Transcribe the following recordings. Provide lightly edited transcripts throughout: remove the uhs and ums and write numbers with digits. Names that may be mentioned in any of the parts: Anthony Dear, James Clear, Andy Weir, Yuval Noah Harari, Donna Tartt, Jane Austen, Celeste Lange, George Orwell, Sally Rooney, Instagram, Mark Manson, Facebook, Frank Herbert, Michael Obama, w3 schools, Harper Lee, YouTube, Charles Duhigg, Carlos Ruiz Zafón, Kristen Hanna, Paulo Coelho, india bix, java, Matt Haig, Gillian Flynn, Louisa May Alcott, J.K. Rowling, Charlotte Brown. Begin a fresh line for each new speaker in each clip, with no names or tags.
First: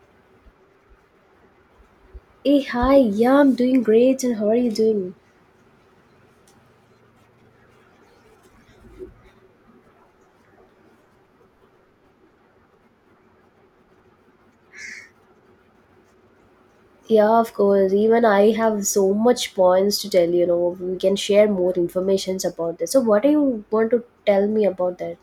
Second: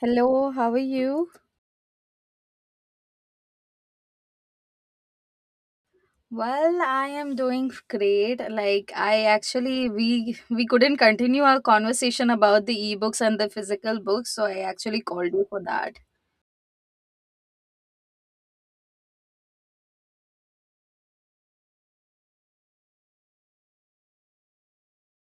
Hello, how are you?
Hey, hi, yeah, I'm doing great, and how are you doing?
Well, I am doing great. Like I actually we couldn't continue our conversation about the ebooks and the physical books, so I actually called you for that.
Yeah, of course. Even I have so much points to tell, we can share more informations about this. So, what do you want to tell me about that?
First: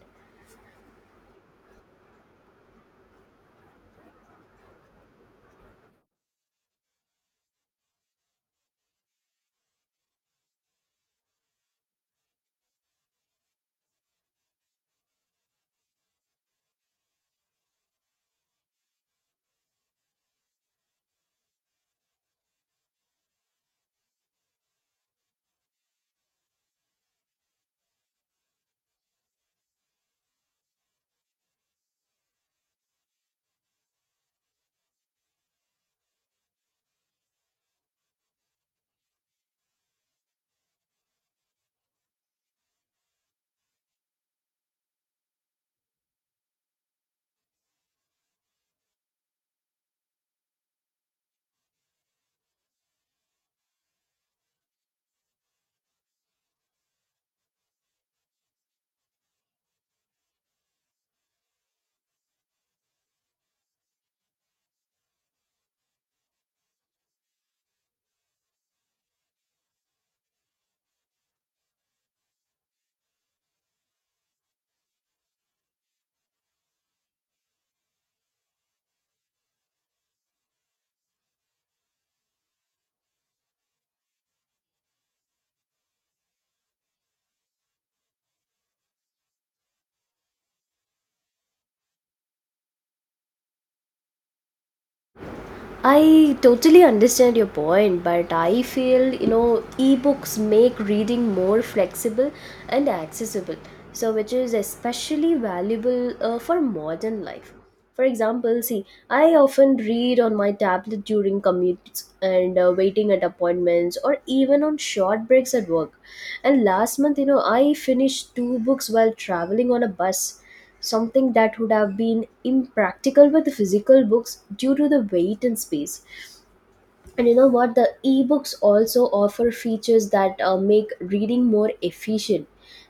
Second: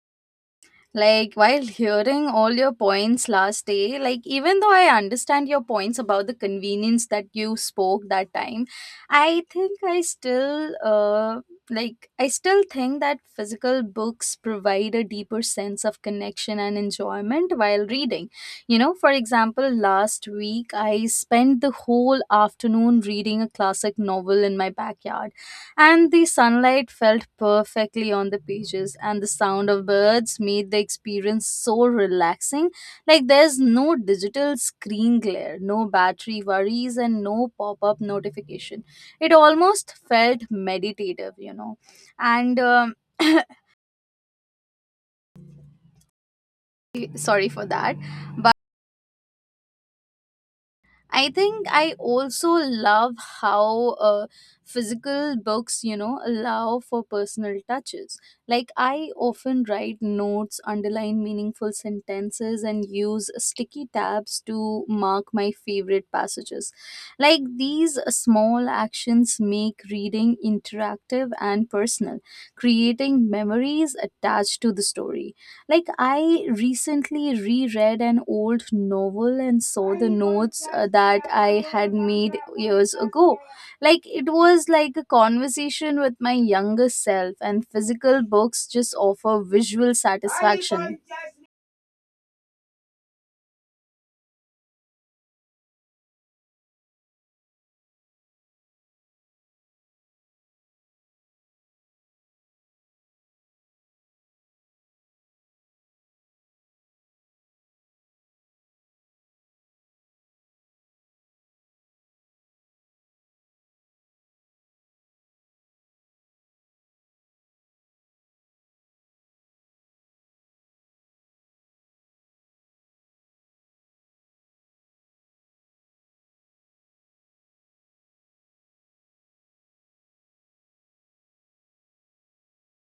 Like, while hearing all your points last day, like, even though I understand your points about the convenience that you spoke that time, I think I still, like, I still think that physical books provide a deeper sense of connection and enjoyment while reading. You know, for example, last week I spent the whole afternoon reading a classic novel in my backyard, and the sunlight felt perfectly on the pages, and the sound of birds made the experience so relaxing. Like, there's no digital screen glare, no battery worries, and no pop-up notification. It almost felt meditative, you know. And Sorry for that. I think I also love how physical books, you know, allow for personal touches. Like, I often write notes, underline meaningful sentences, and use sticky tabs to mark my favorite passages. Like, these small actions make reading interactive and personal, creating memories attached to the story. Like, I recently reread an old novel and saw the notes that I had made years ago. Like, it was like a conversation with my younger self, and physical books just offer visual satisfaction.
I totally understand your point, but I feel ebooks make reading more flexible and accessible, so which is especially valuable for modern life. For example, see, I often read on my tablet during commutes and waiting at appointments or even on short breaks at work. And last month, I finished two books while traveling on a bus, something that would have been impractical with physical books due to the weight and space. And you know what? The ebooks also offer features that make reading more efficient.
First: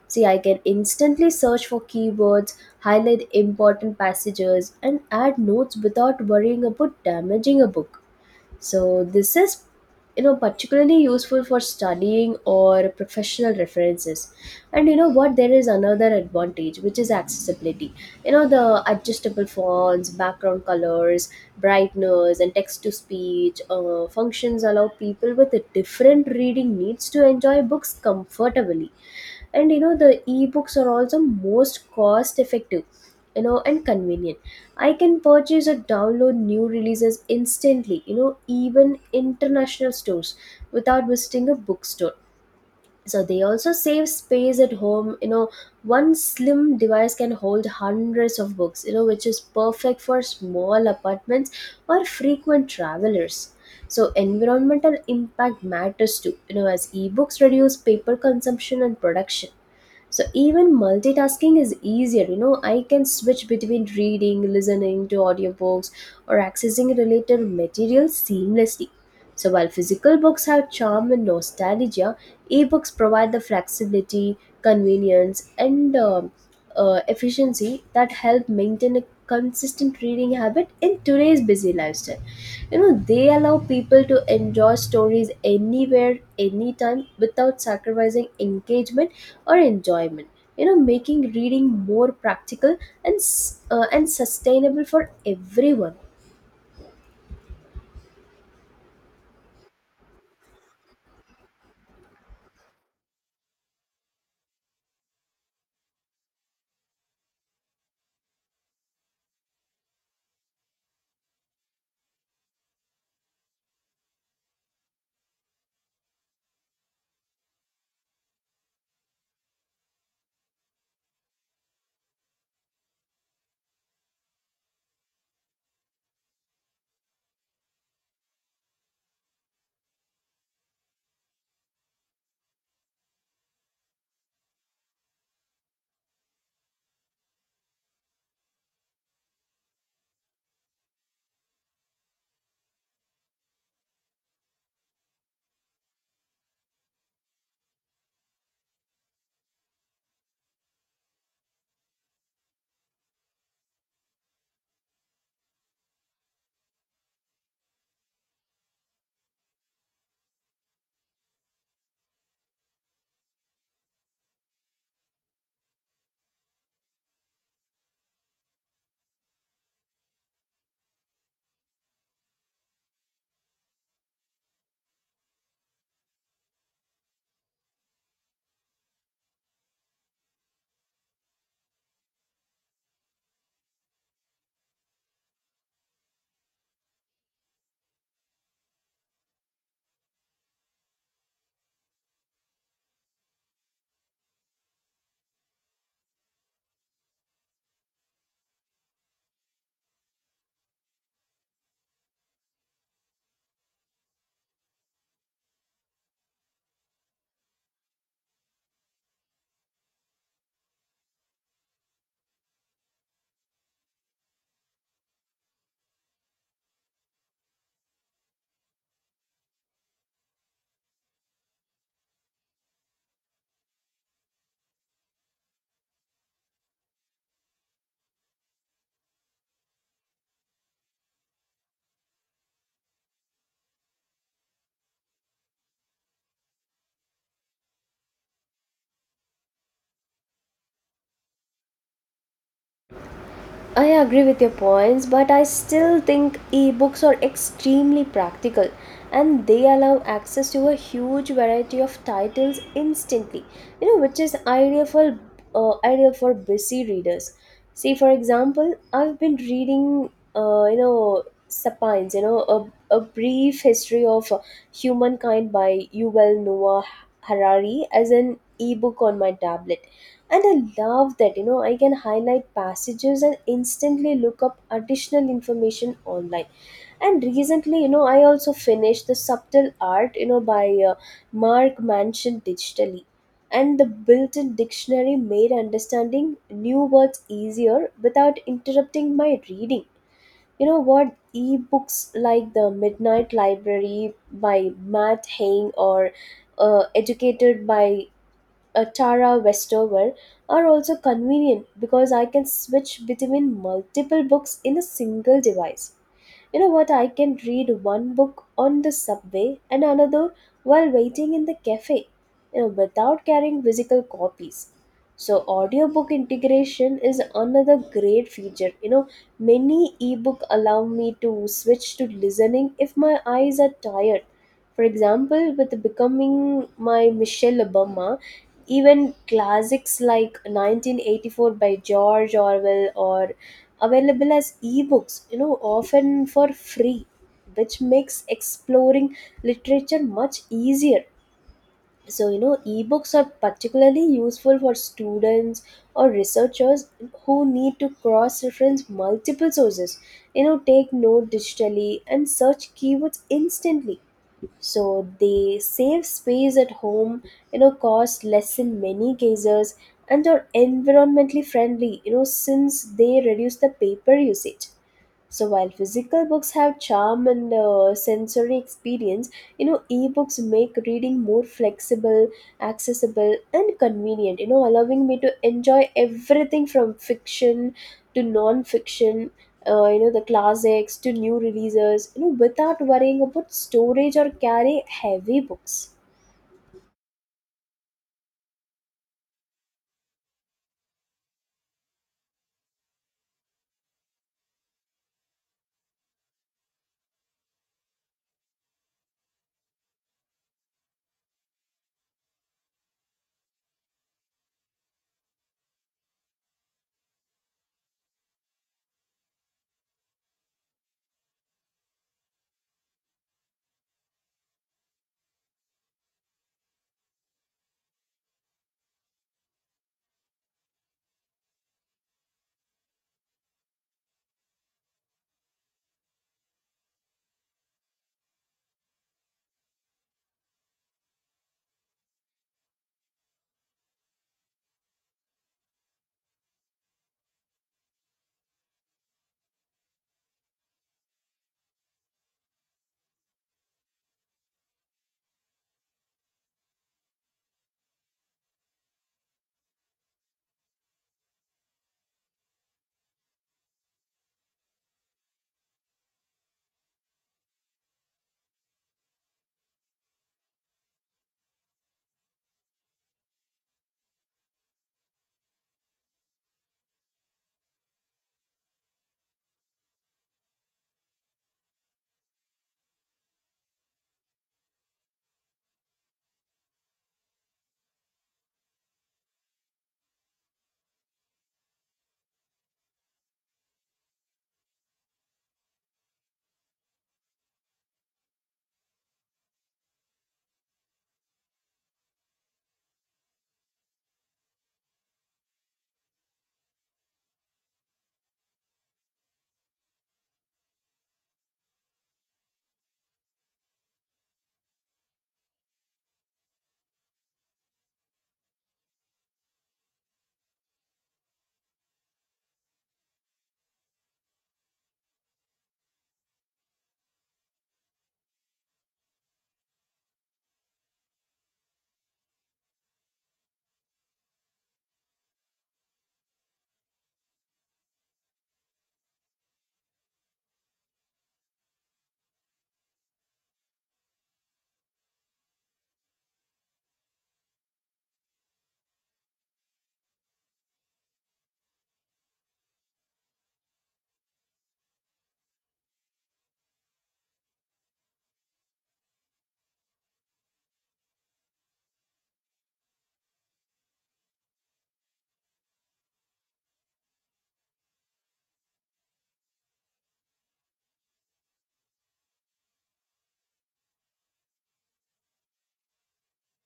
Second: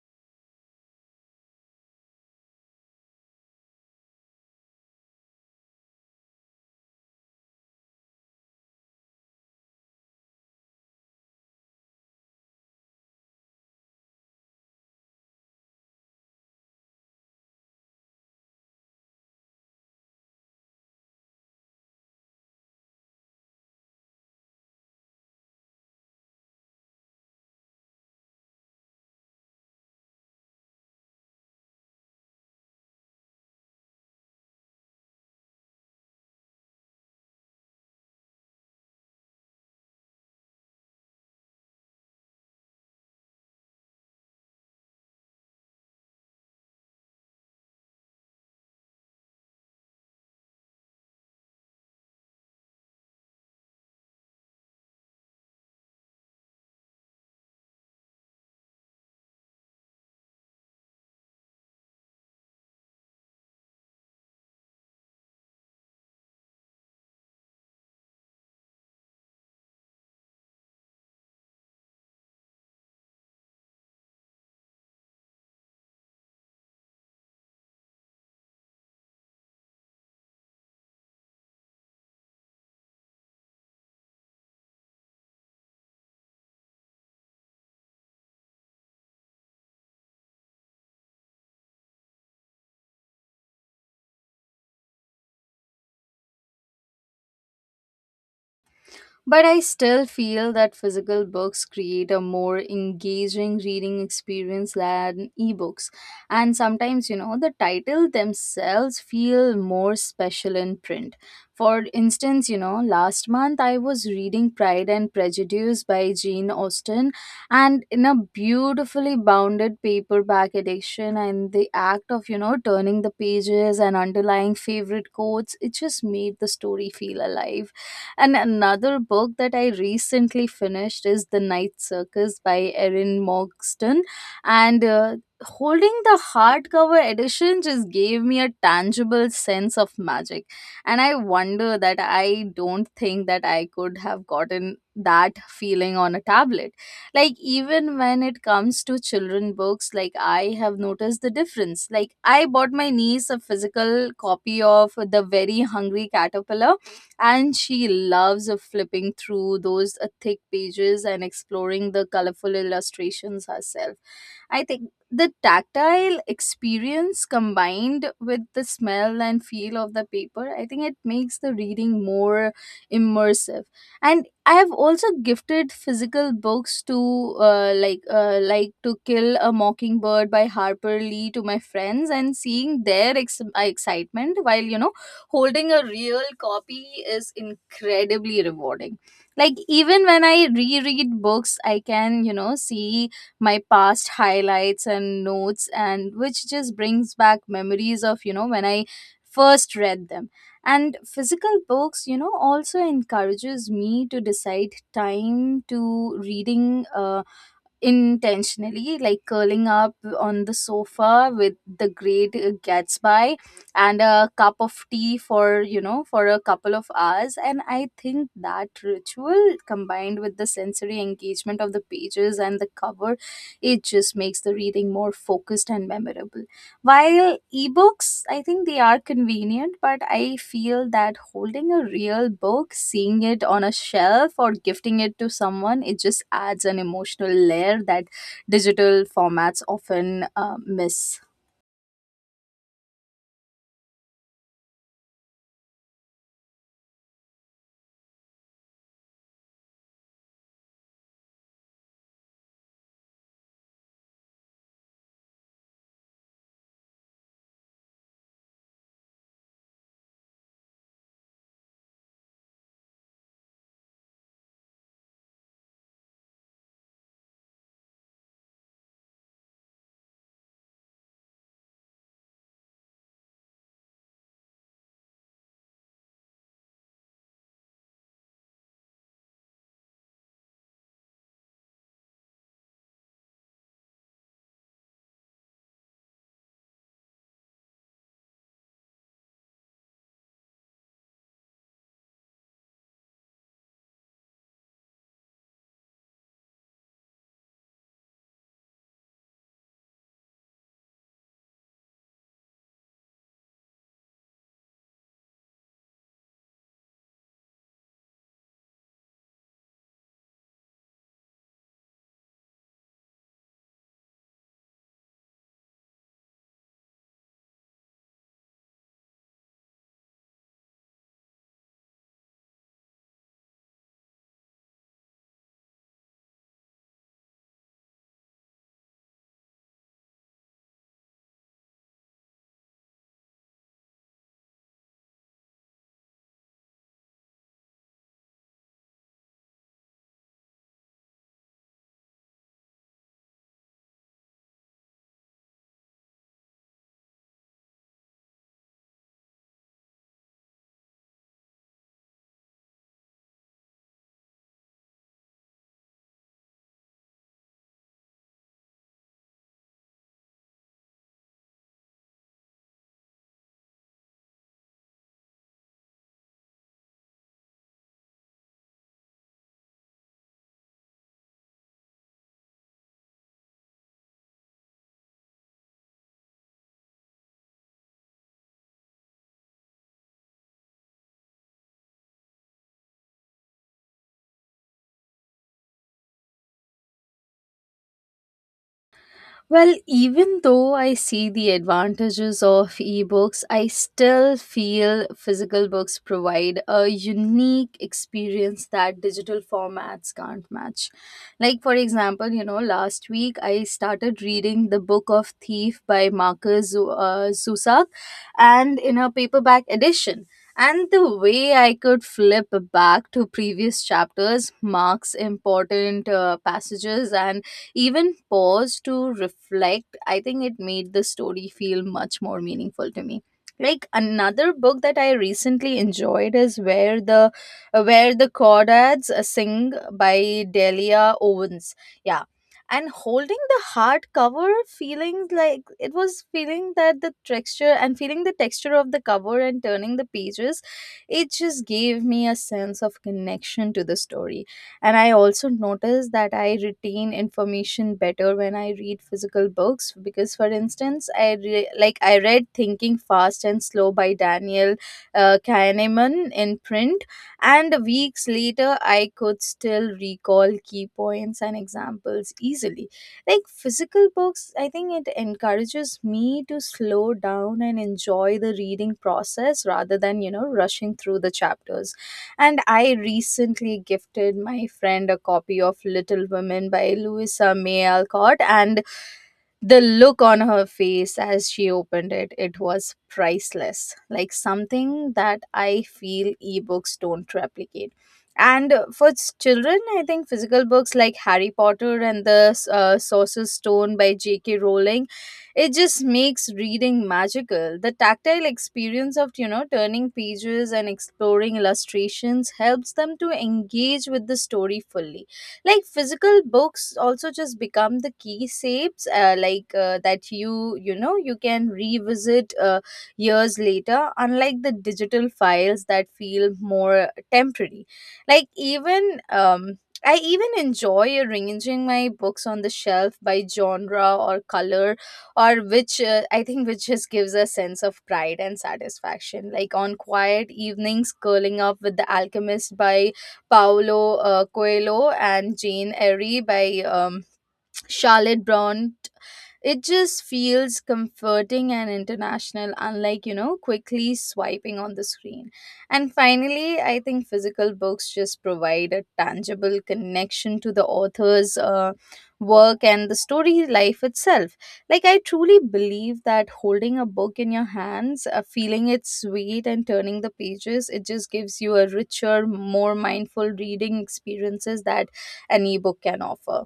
See, I can instantly search for keywords, highlight important passages, and add notes without worrying about damaging a book. So this is, particularly useful for studying or professional references. And you know what? There is another advantage, which is accessibility. You know the adjustable fonts, background colors, brightness, and text to speech functions allow people with different reading needs to enjoy books comfortably. And the ebooks are also most cost effective, and convenient. I can purchase or download new releases instantly, even international stores, without visiting a bookstore. So they also save space at home, one slim device can hold hundreds of books, which is perfect for small apartments or frequent travelers. So environmental impact matters too, as ebooks reduce paper consumption and production. So even multitasking is easier, I can switch between reading, listening to audiobooks, or accessing related material seamlessly. So while physical books have charm and nostalgia, e-books provide the flexibility, convenience, and efficiency that help maintain a consistent reading habit in today's busy lifestyle. You know they allow people to enjoy stories anywhere, anytime, without sacrificing engagement or enjoyment, making reading more practical and sustainable for everyone.
But I still feel that physical books create a more engaging reading experience than ebooks. And sometimes, you know, the title themselves feel more special in print. For instance, you know, last month I was reading Pride and Prejudice by Jane Austen, and in a beautifully bounded paperback edition, and the act of, you know, turning the pages and underlying favorite quotes, it just made the story feel alive. And another book that I recently finished is The Night Circus by Erin Morgston. And Holding the hardcover edition just gave me a tangible sense of magic. And I wonder that I don't think that I could have gotten that feeling on a tablet. Like, even when it comes to children books, like, I have noticed the difference. Like, I bought my niece a physical copy of The Very Hungry Caterpillar, and she loves flipping through those thick pages and exploring the colorful illustrations herself. I think the tactile experience combined with the smell and feel of the paper, I think it makes the reading more immersive. And I have also gifted physical books to like To Kill a Mockingbird by Harper Lee to my friends, and seeing their excitement while, you know, holding a real copy is incredibly rewarding. Like, even when I reread books, I can, you know, see my past highlights and notes, and which just brings back memories of, you know, when I first read them. And physical books, you know, also encourages me to decide time to reading intentionally, like curling up on the sofa with the great Gatsby and a cup of tea for, you know, for a couple of hours. And I think that ritual combined with the sensory engagement of the pages and the cover, it just makes the reading more focused and memorable. While ebooks, I think they are convenient, but I feel that holding a real book, seeing it on a shelf, or gifting it to someone, it just adds an emotional layer that digital formats often miss.
I agree with your points, but I still think ebooks are extremely practical and they allow access to a huge variety of titles instantly, which is ideal for busy readers. See, for example, I've been reading, uh, you know, Sapiens, a brief history of humankind by Yuval Noah Harari as an ebook on my tablet. And I love that, I can highlight passages and instantly look up additional information online. And recently, I also finished The Subtle Art, by Mark Manson digitally. And the built in dictionary made understanding new words easier without interrupting my reading. You know what? Ebooks like The Midnight Library by Matt Haig or Educated by Tara Westover are also convenient because I can switch between multiple books in a single device. You know what? I can read one book on the subway and another while waiting in the cafe, without carrying physical copies. So audiobook integration is another great feature. Many ebook allow me to switch to listening if my eyes are tired. For example, with becoming my Michelle Obama, even classics like 1984 by George Orwell are available as ebooks, often for free, which makes exploring literature much easier. So, ebooks are particularly useful for students or researchers who need to cross reference multiple sources, take note digitally and search keywords instantly. So they save space at home, cost less in many cases, and are environmentally friendly, since they reduce the paper usage. So while physical books have charm and sensory experience, ebooks make reading more flexible, accessible, and convenient, allowing me to enjoy everything from fiction to non-fiction. The classics to new releases, without worrying about storage or carrying heavy books.
Well, even though I see the advantages of ebooks, I still feel physical books provide a unique experience that digital formats can't match. Like, for example, you know, last week I started reading The Book of Thief by Marcus Zusak, and in a paperback edition. And the way I could flip back to previous chapters, marks important passages, and even pause to reflect, I think it made the story feel much more meaningful to me. Like, another book that I recently enjoyed is Where the Crawdads Sing by Delia Owens. Yeah. And holding the hardcover, feeling like it was feeling that the texture and feeling the texture of the cover and turning the pages, it just gave me a sense of connection to the story. And I also notice that I retain information better when I read physical books because, for instance, like I read Thinking Fast and Slow by Daniel Kahneman in print, and weeks later I could still recall key points and examples easily. Like, physical books, I think it encourages me to slow down and enjoy the reading process rather than, you know, rushing through the chapters. And I recently gifted my friend a copy of Little Women by Louisa May Alcott, and the look on her face as she opened it, it was priceless. Like something that I feel ebooks don't replicate. And for children, I think physical books like Harry Potter and the Sorcerer's Stone by J.K. Rowling, it just makes reading magical. The tactile experience of, you know, turning pages and exploring illustrations helps them to engage with the story fully. Like, physical books also just become the key shapes that you know you can revisit years later, unlike the digital files that feel more temporary. Like even um I even enjoy arranging my books on the shelf by genre or color, or which I think which just gives a sense of pride and satisfaction. Like, on quiet evenings curling up with The Alchemist by Paulo Coelho and Jane Eyre by Charlotte Brown, it just feels comforting and international, unlike, you know, quickly swiping on the screen. And finally, I think physical books just provide a tangible connection to the author's work and the story life itself. Like, I truly believe that holding a book in your hands, feeling its weight, and turning the pages, it just gives you a richer, more mindful reading experiences that an ebook can offer.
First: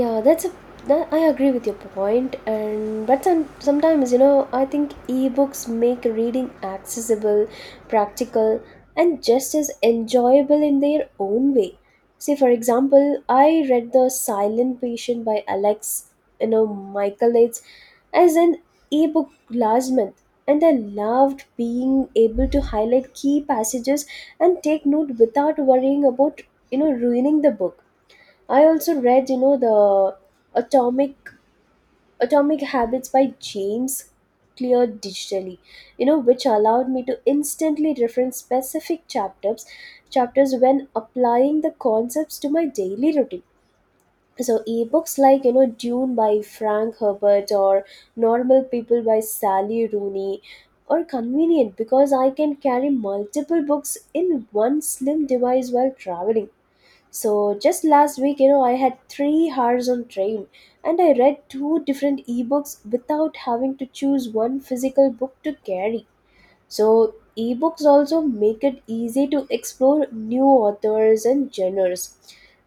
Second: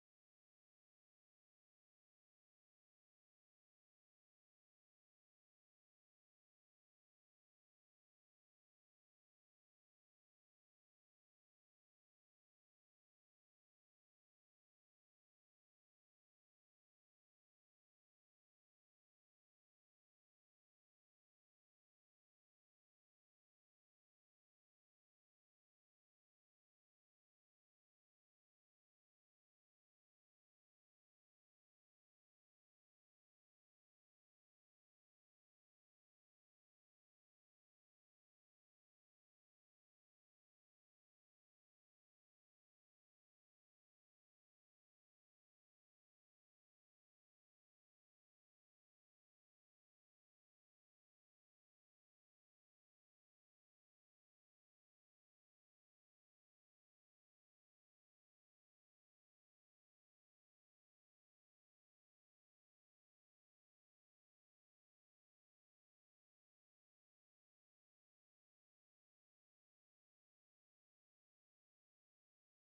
Yeah, that's a, that I agree with your point. And but sometimes I think ebooks make reading accessible, practical, and just as enjoyable in their own way. See for example I read the silent patient by alex, michaelides, as an ebook last month, and I loved being able to highlight key passages and take note without worrying about, ruining the book. I also read, the Atomic Atomic Habits by James Clear digitally, which allowed me to instantly reference specific chapters when applying the concepts to my daily routine. So ebooks like, Dune by Frank Herbert or Normal People by Sally Rooney are convenient because I can carry multiple books in one slim device while traveling. So just last week, I had 3 hours on train, and I read two different ebooks without having to choose one physical book to carry. So ebooks also make it easy to explore new authors and genres.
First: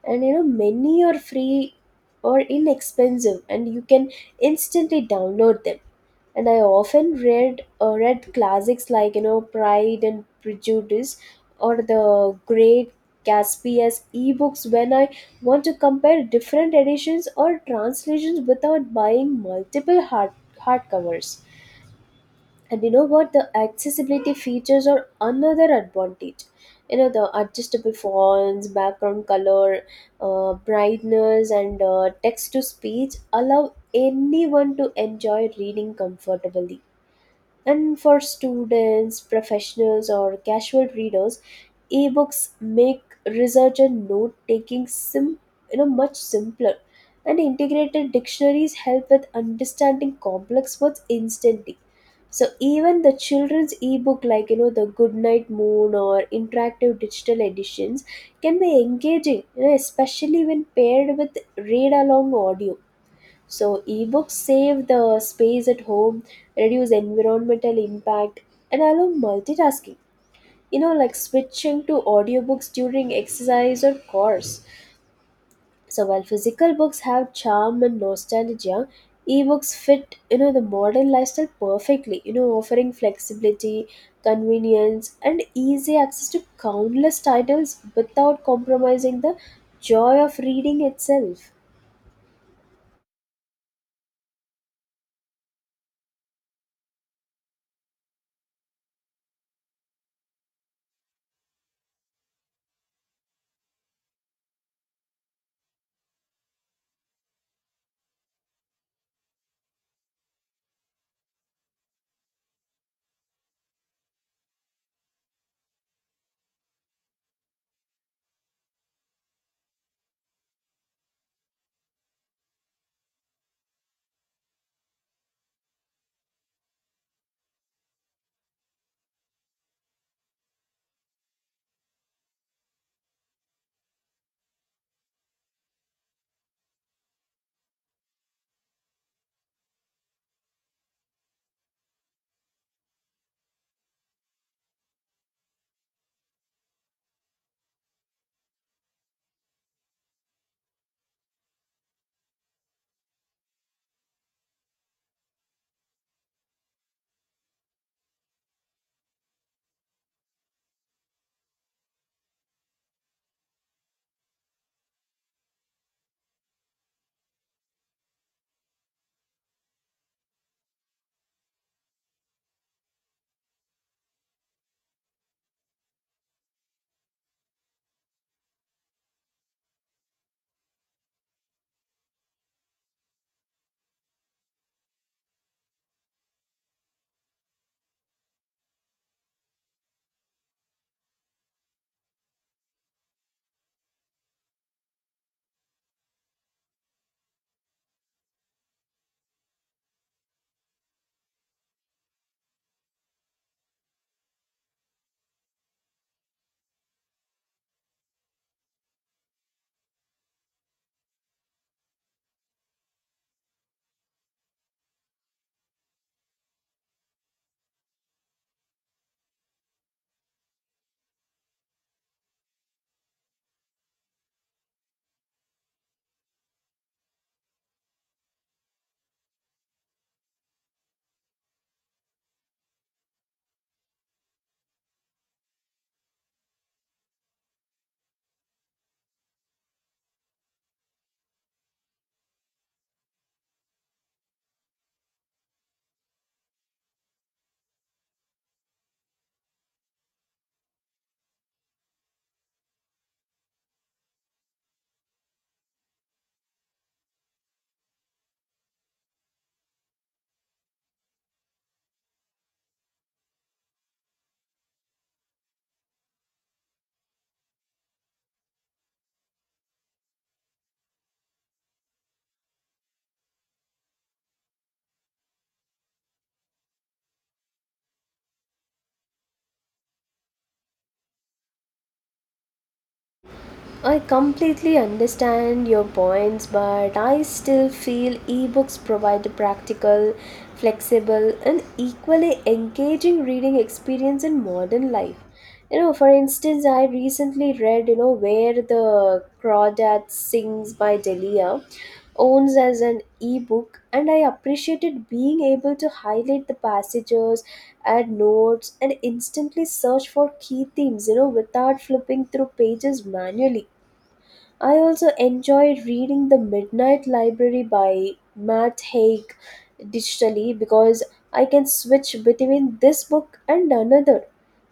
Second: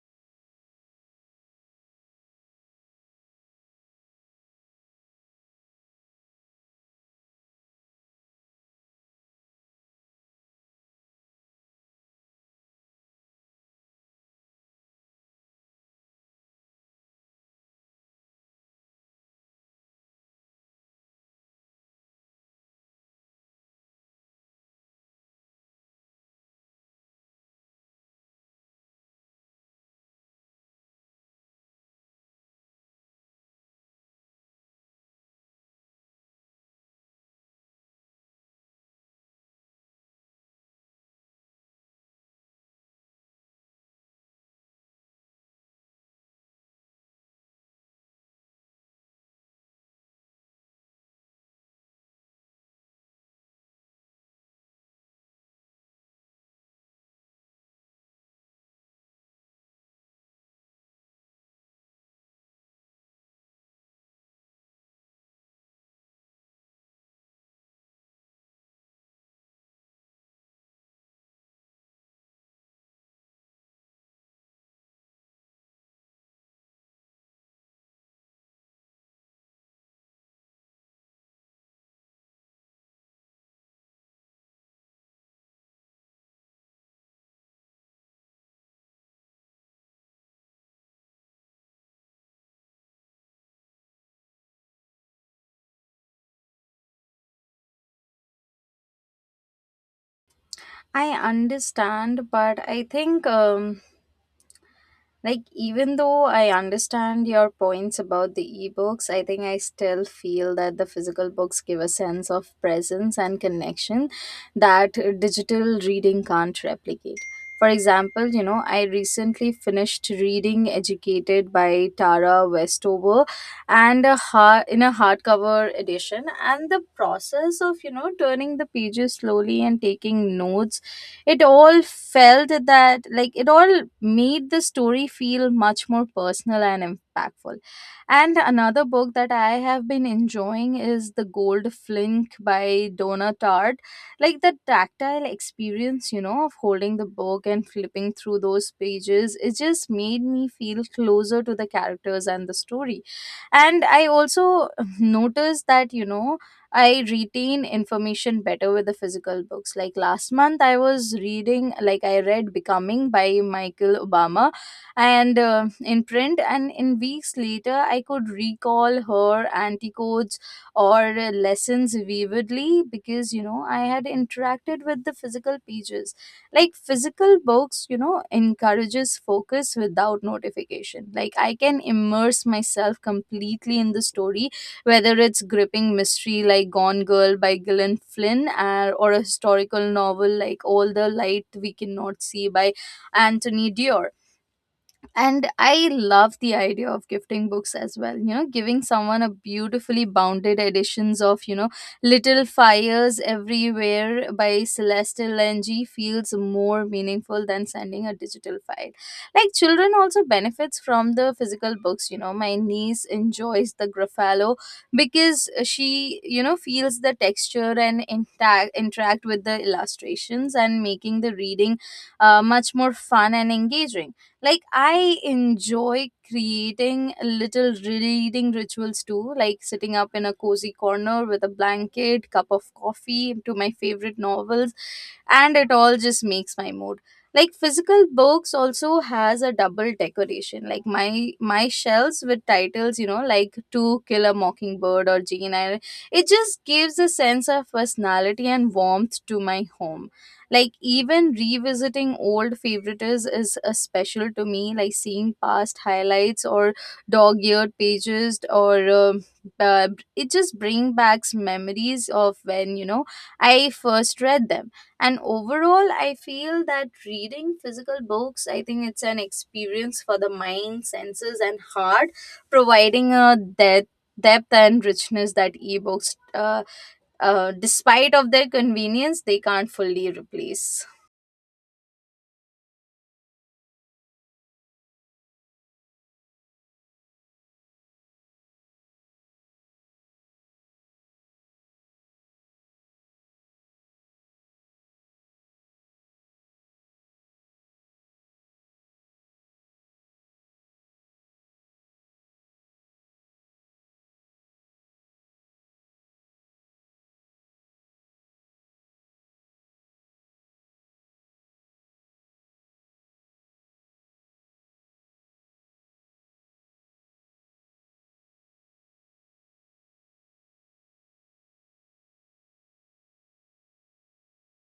And many are free or inexpensive and you can instantly download them. And I often read classics like, Pride and Prejudice or the Great Gatsby as ebooks when I want to compare different editions or translations without buying multiple hardcovers. And you know what? The accessibility features are another advantage. The adjustable fonts, background color, brightness, and text to speech allow anyone to enjoy reading comfortably. And for students, professionals, or casual readers, ebooks make research and note taking much simpler. And integrated dictionaries help with understanding complex words instantly. So even the children's ebook like, the Goodnight Moon or interactive digital editions, can be engaging, especially when paired with read along audio. So ebooks save the space at home, reduce environmental impact, and allow multitasking, like switching to audiobooks during exercise or course. So while physical books have charm and nostalgia, ebooks fit the modern lifestyle perfectly, offering flexibility, convenience, and easy access to countless titles without compromising the joy of reading itself.
I understand, but I think. Like, even though I understand your points about the ebooks, I think I still feel that the physical books give a sense of presence and connection that digital reading can't replicate. For example, you know, I recently finished reading Educated by Tara Westover, and in a hardcover edition, and the process of, you know, turning the pages slowly and taking notes, it all felt that like it all made the story feel much more personal and impactful. And another book that I have been enjoying is the gold flink by donna Tartt. Like, the tactile experience, you know, of holding the book and flipping through those pages, it just made me feel closer to the characters and the story. And I also noticed that, you know, I retain information better with the physical books. Like, last month I was reading, like I read Becoming by Michael Obama, and in print, and in weeks later, I could recall her anticodes or lessons vividly because, you know, I had interacted with the physical pages. Like, physical books, you know, encourages focus without notification. Like, I can immerse myself completely in the story, whether it's gripping mystery like Gone Girl by Gillian Flynn, or a historical novel like All the Light We Cannot See by Anthony Dear. And I love the idea of gifting books as well. You know, giving someone a beautifully bounded editions of, you know, Little Fires Everywhere by Celeste Lange feels more meaningful than sending a digital file. Like, children also benefits from the physical books, you know. My niece enjoys the Gruffalo because she, you know, feels the texture and intact interact with the illustrations, and making the reading much more fun and engaging. Like, I enjoy creating little reading rituals too, like sitting up in a cozy corner with a blanket cup of coffee to my favorite novels, and it all just makes my mood. Like, physical books also has a double decoration, like my shelves with titles, you know, like to kill a mockingbird or jane eyre, it just gives a sense of personality and warmth to my home. Like, even revisiting old favorites is a special to me, like seeing past highlights or dog-eared pages or uh, it just brings back memories of when, you know, I first read them. And overall, I feel that reading physical books, I think it's an experience for the mind, senses, and heart, providing a depth and richness that ebooks, despite of their convenience, they can't fully replace.
I completely understand your points, but I still feel ebooks provide a practical, flexible, and equally engaging reading experience in modern life. For instance, I recently read, Where the Crawdad Sings by Delia owns as an ebook, and I appreciated being able to highlight the passages, add notes, and instantly search for key themes, without flipping through pages manually. I also enjoy reading The Midnight Library by Matt Haig digitally because I can switch between this book and another.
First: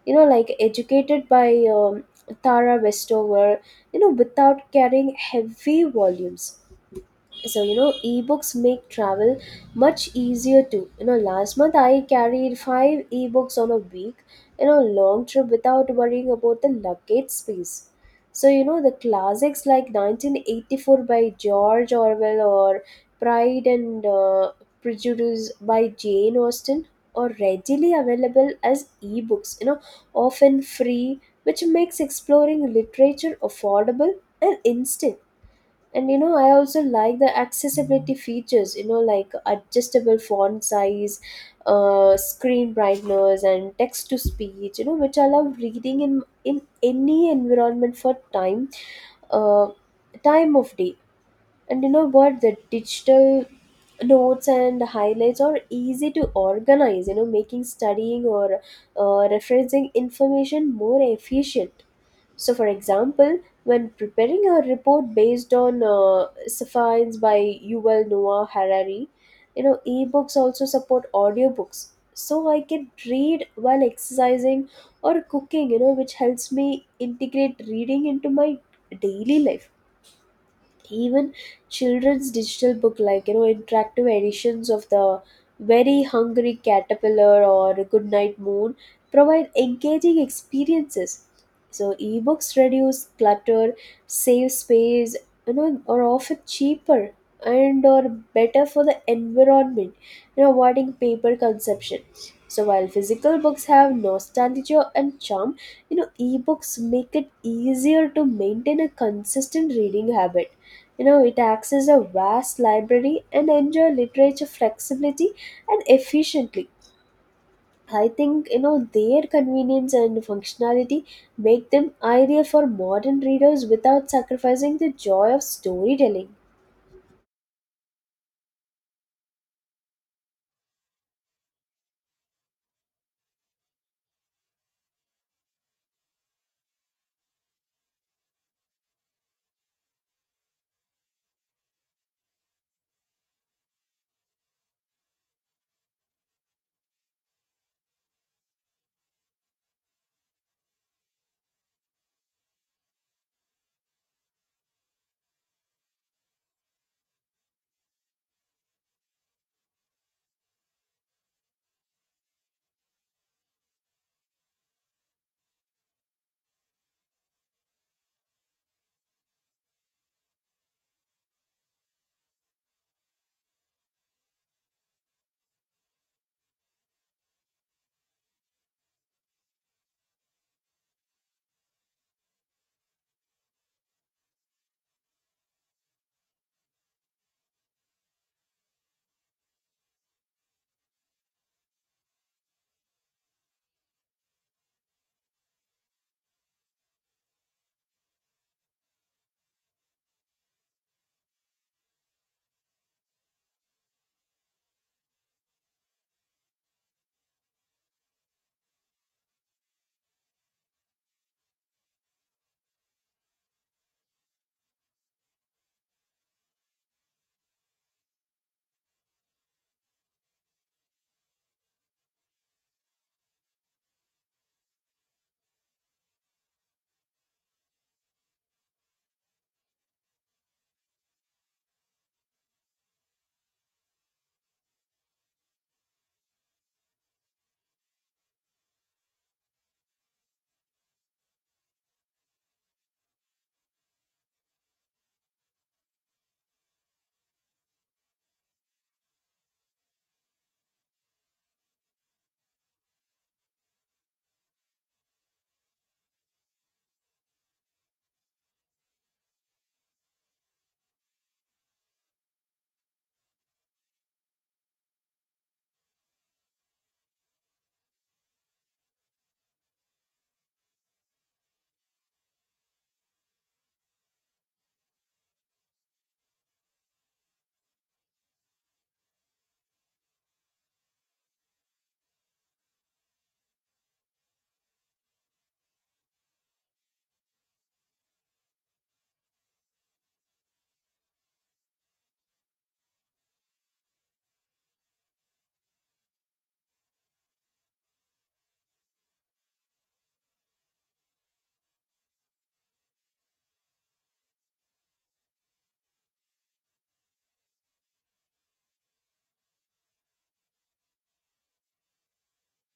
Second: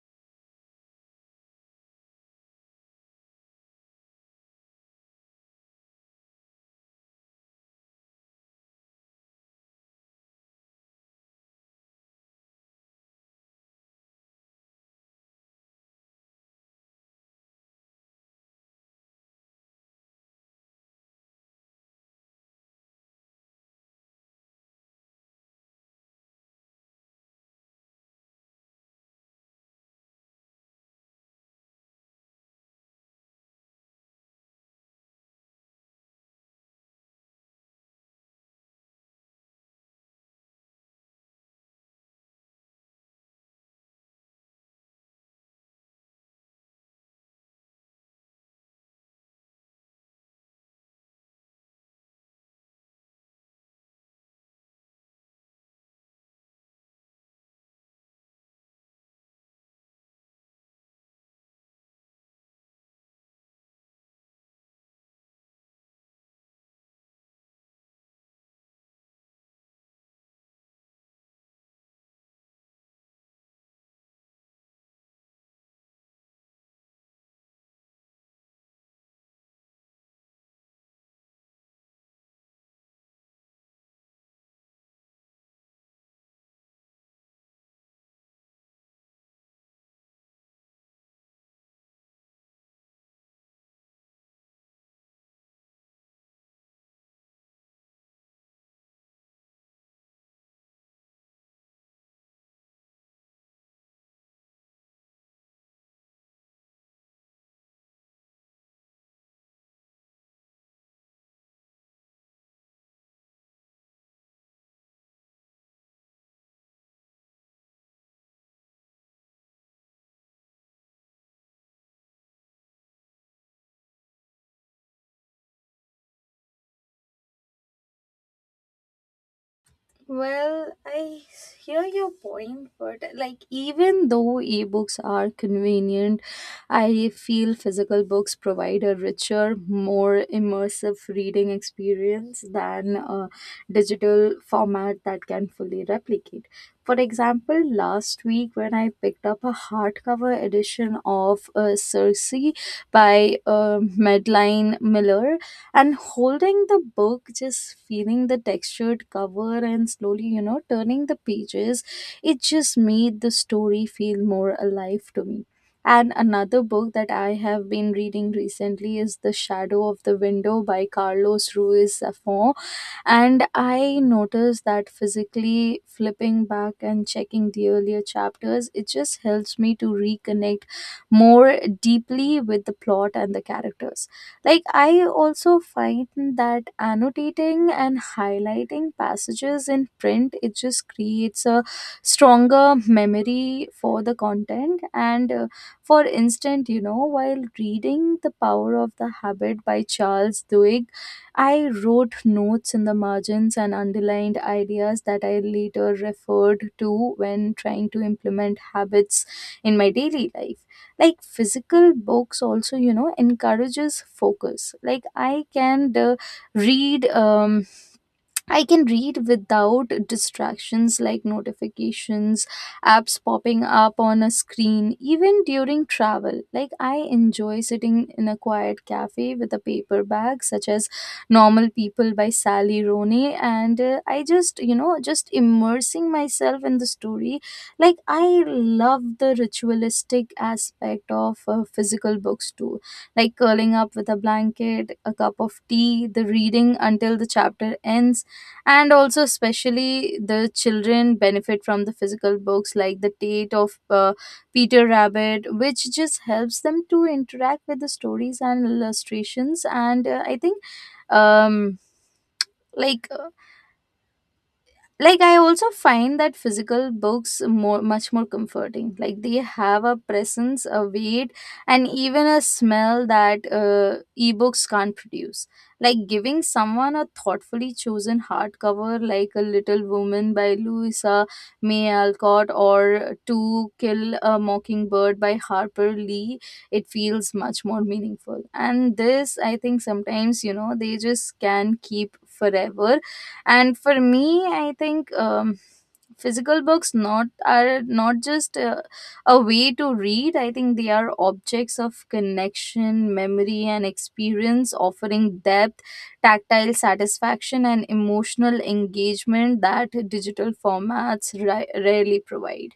Like Educated by Tara Westover, without carrying heavy volumes. So ebooks make travel much easier too. Last month I carried five ebooks on a week, long trip without worrying about the luggage space. So the classics like 1984 by george orwell or pride and prejudice by jane austen are readily available as ebooks, often free, which makes exploring literature affordable and instant. And I also like the accessibility features, like adjustable font size, screen brightness, and text to speech, which allow reading in any environment for time, uh, time of day. And you know what? The digital notes and highlights are easy to organize, making studying or referencing information more efficient. So, for example, when preparing a report based on Sapiens by Yuval Noah Harari, ebooks also support audiobooks. So, I can read while exercising or cooking, which helps me integrate reading into my daily life. Even children's digital book like, interactive editions of the very hungry caterpillar or good night moon, provide engaging experiences. So ebooks reduce clutter, save space, are often cheaper, and are better for the environment, avoiding paper consumption. So while physical books have nostalgia and charm, ebooks make it easier to maintain a consistent reading habit, it accesses a vast library and enjoy literature flexibility and efficiently. I think their convenience and functionality make them ideal for modern readers without sacrificing the joy of storytelling.
Well, hear your point, but like even though ebooks are convenient, I feel physical books provide a richer, more immersive reading experience than a digital format that can fully replicate. For example, last week when I picked up a hardcover edition of Circe by Madeline Miller, and holding the book, just feeling the textured cover and slowly, you know, turning the pages, it just made the story feel more alive to me. And another book that I have been reading recently is The Shadow of the Window by Carlos Ruiz Zafón, and I noticed that physically flipping back and checking the earlier chapters, it just helps me to reconnect more deeply with the plot and the characters. Like, I also find that annotating and highlighting passages in print, it just creates a stronger memory for the content. And for instance, you know, while reading The Power of the Habit by Charles Duhigg, I wrote notes in the margins and underlined ideas that I later referred to when trying to implement habits in my daily life. Like, physical books also, you know, encourages focus. Like, I can read I can read without distractions like notifications, apps popping up on a screen, even during travel. Like, I enjoy sitting in a quiet cafe with a paper bag, such as Normal People by Sally Rooney, and I just, you know, just immersing myself in the story. Like, I love the ritualistic aspect of physical books too, like curling up with a blanket, a cup of tea, the reading until the chapter ends. And also, especially the children benefit from the physical books, like the tate of Peter Rabbit, which just helps them to interact with the stories and illustrations. And I think um like Like, I also find that physical books more much more comforting, like they have a presence, a weight, and even a smell that ebooks can't produce. Like giving someone a thoughtfully chosen hardcover like A Little Woman by Louisa May Alcott or To Kill a Mockingbird by Harper Lee, it feels much more meaningful, and this, I think, sometimes, you know, they just can keep forever. And for me, I think physical books not are not just a way to read. I think they are objects of connection, memory, and experience, offering depth, tactile satisfaction, and emotional engagement that digital formats rarely provide.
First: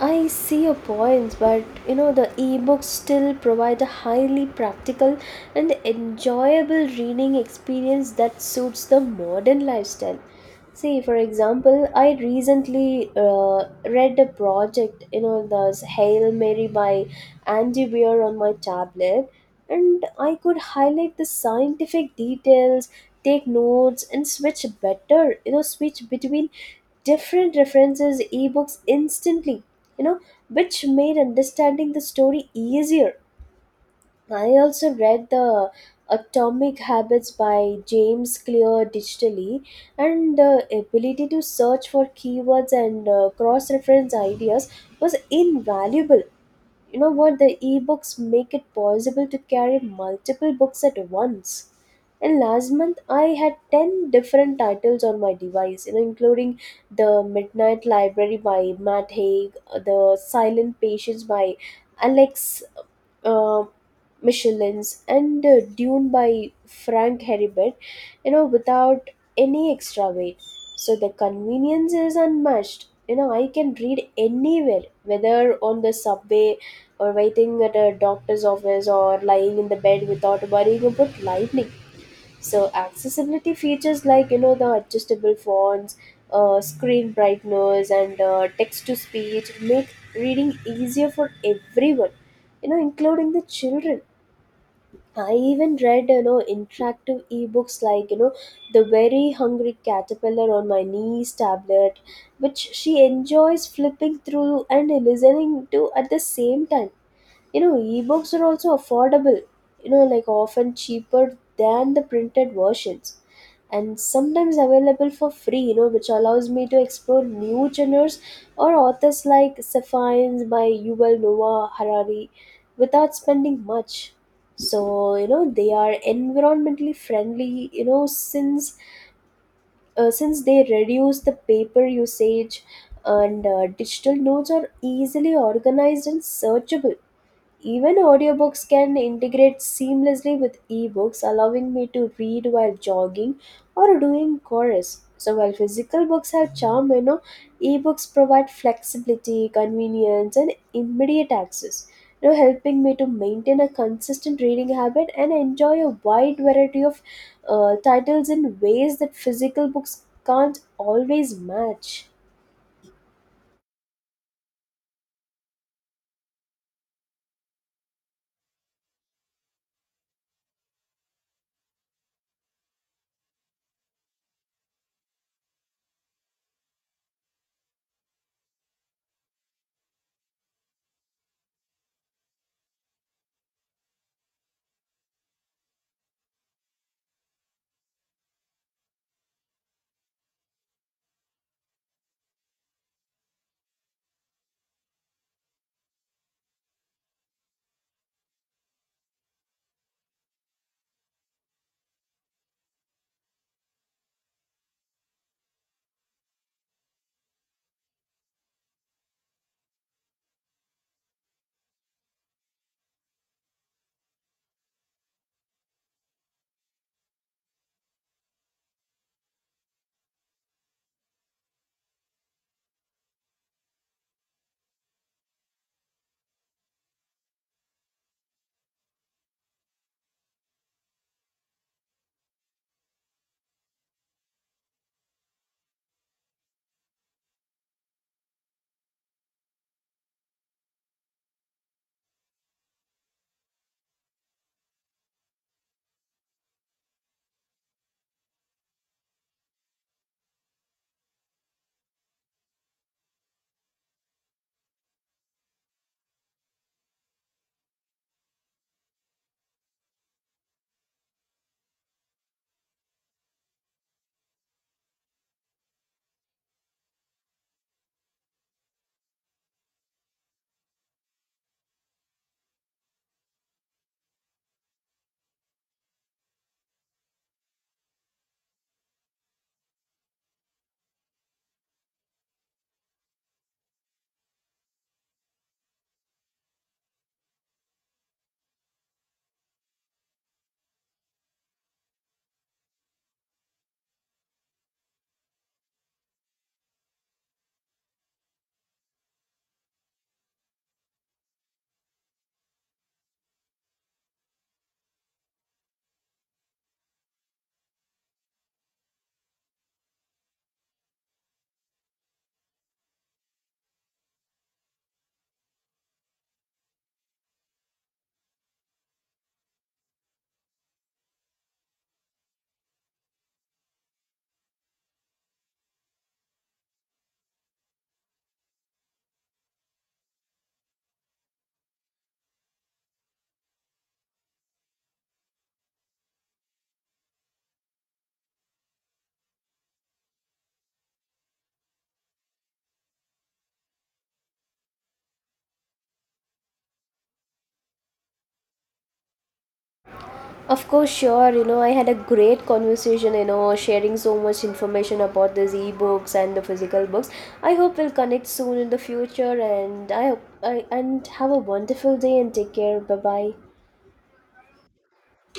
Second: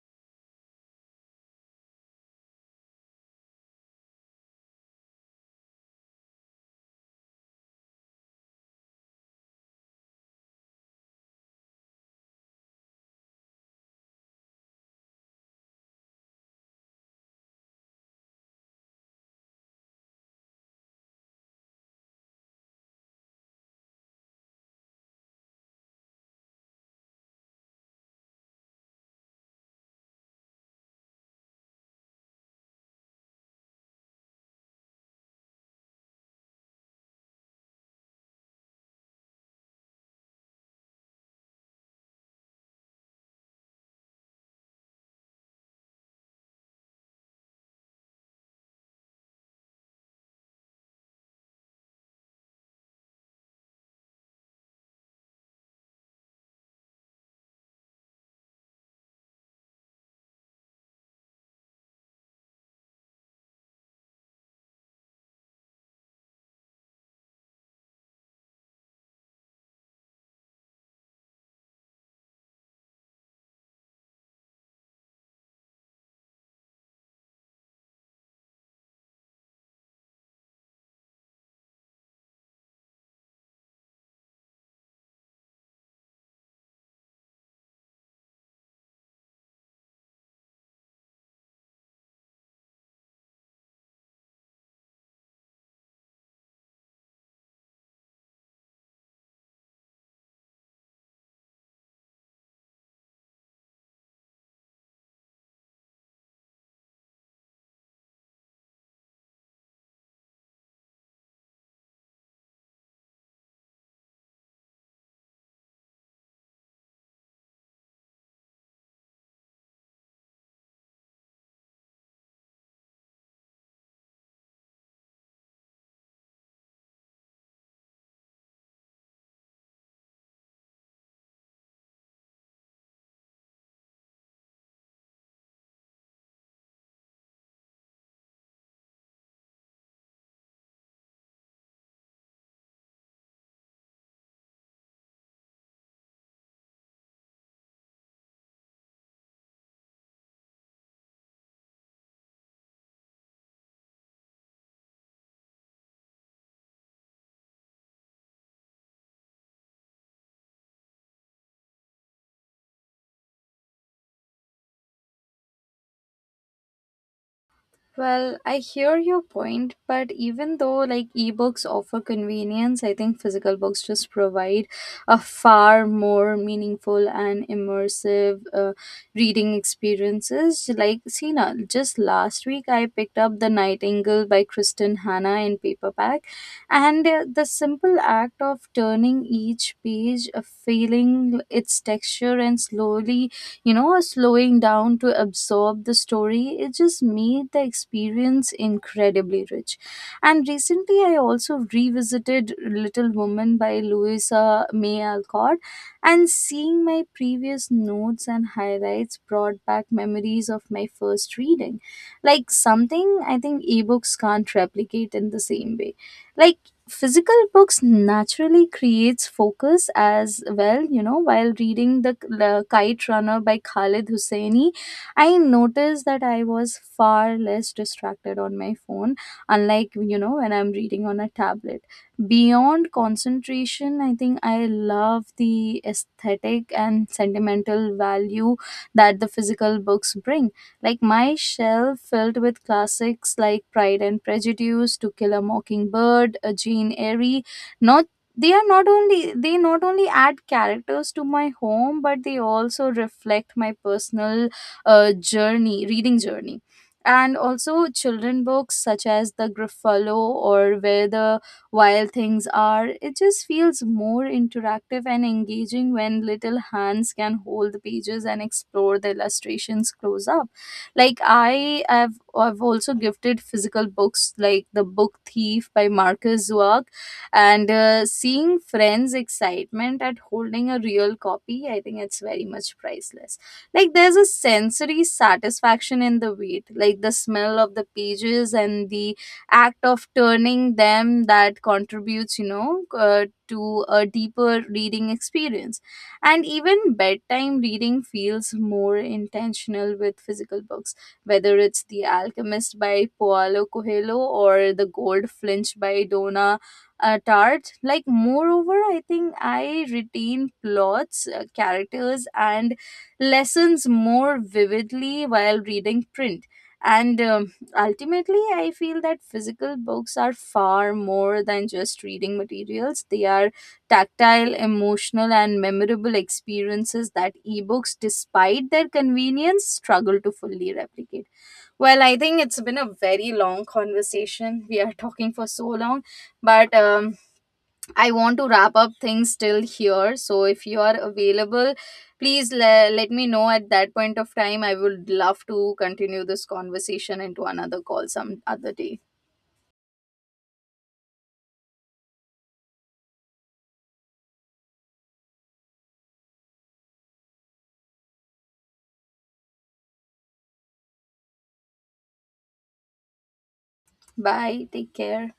I see your points, but the ebooks still provide a highly practical and enjoyable reading experience that suits the modern lifestyle. See, for example, I recently read a project, the Hail Mary by Andy Weir on my tablet, and I could highlight the scientific details, take notes, and switch better, switch between different references, ebooks instantly, you know, which made understanding the story easier. I also read the Atomic Habits by James Clear digitally, and the ability to search for keywords and cross reference ideas was invaluable. You know what? The ebooks make it possible to carry multiple books at once. And last month I had 10 different titles on my device, including the midnight library by matt haig, the silent patience by alex, uh, Michelin's, and Dune by Frank Herbert, without any extra weight. So the convenience is unmatched. You know, I can read anywhere, whether on the subway or waiting at a doctor's office or lying in the bed without worrying about lightning. So accessibility features like, the adjustable fonts, screen brightness, and text to speech make reading easier for everyone, including the children. I even read, interactive ebooks like, The Very Hungry Caterpillar on my niece's tablet, which she enjoys flipping through and listening to at the same time. You know ebooks are also affordable, like often cheaper than the printed versions, and sometimes available for free, which allows me to explore new genres or authors like Safains by Yuval Noah Harari without spending much. So they are environmentally friendly, since since they reduce the paper usage. And digital notes are easily organized and searchable. Even audiobooks can integrate seamlessly with ebooks, allowing me to read while jogging or doing chores. So while physical books have charm, ebooks provide flexibility, convenience, and immediate access, helping me to maintain a consistent reading habit and enjoy a wide variety of titles in ways that physical books can't always match.
Well, I hear your point, but even though like ebooks offer convenience, I think physical books just provide a far more meaningful and immersive reading experiences. Like, Sina, just last week I picked up The Nightingale by Kristen Hanna in paperback, and the simple act of turning each page, feeling its texture and slowly, you know, slowing down to absorb the story, it just made the experience incredibly rich. And recently, I also revisited Little Woman by Louisa May Alcott, and seeing my previous notes and highlights brought back memories of my first reading. Like, something I think ebooks can't replicate in the same way. Like, physical books naturally creates focus as well. You know, while reading the Kite Runner by Khalid Husseini, I noticed that I was far less distracted on my phone, unlike, you know, when I'm reading on a tablet. Beyond concentration, I think I love the aesthetic and sentimental value that the physical books bring, like my shelf filled with classics like Pride and Prejudice, To Kill a Mockingbird, *A Jane Eyre. Not they are not only they not only add characters to my home, but they also reflect my personal journey, reading journey. And also children books such as The Gruffalo or Where the Wild Things Are. It just feels more interactive and engaging when little hands can hold the pages and explore the illustrations close up. like i have I've also gifted physical books like The Book Thief by Marcus Zwerg, and seeing friends excitement at holding a real copy, I think it's very much priceless. Like, there's a sensory satisfaction in the wait, like the smell of the pages and the act of turning them, that contributes, you know, to a deeper reading experience. And even bedtime reading feels more intentional with physical books, whether it's The Alchemist by Paulo Coelho or The Gold Flinch by Donna Tart. Like, moreover, I think I retain plots, characters, and lessons more vividly while reading print. And ultimately, I feel that physical books are far more than just reading materials. They are tactile, emotional, and memorable experiences that ebooks, despite their convenience, struggle to fully replicate. Well, I think it's been a very long conversation. We are talking for so long, but I want to wrap up things till here. So, if you are available, please let me know at that point of time. I would love to continue this conversation into another call some other day.
Of course, sure. You know, I had a great conversation, sharing so much information about these ebooks and the physical books. I hope we'll connect soon in the future, and I hope I and have a wonderful day and take care. Bye bye.
Bye. Take care.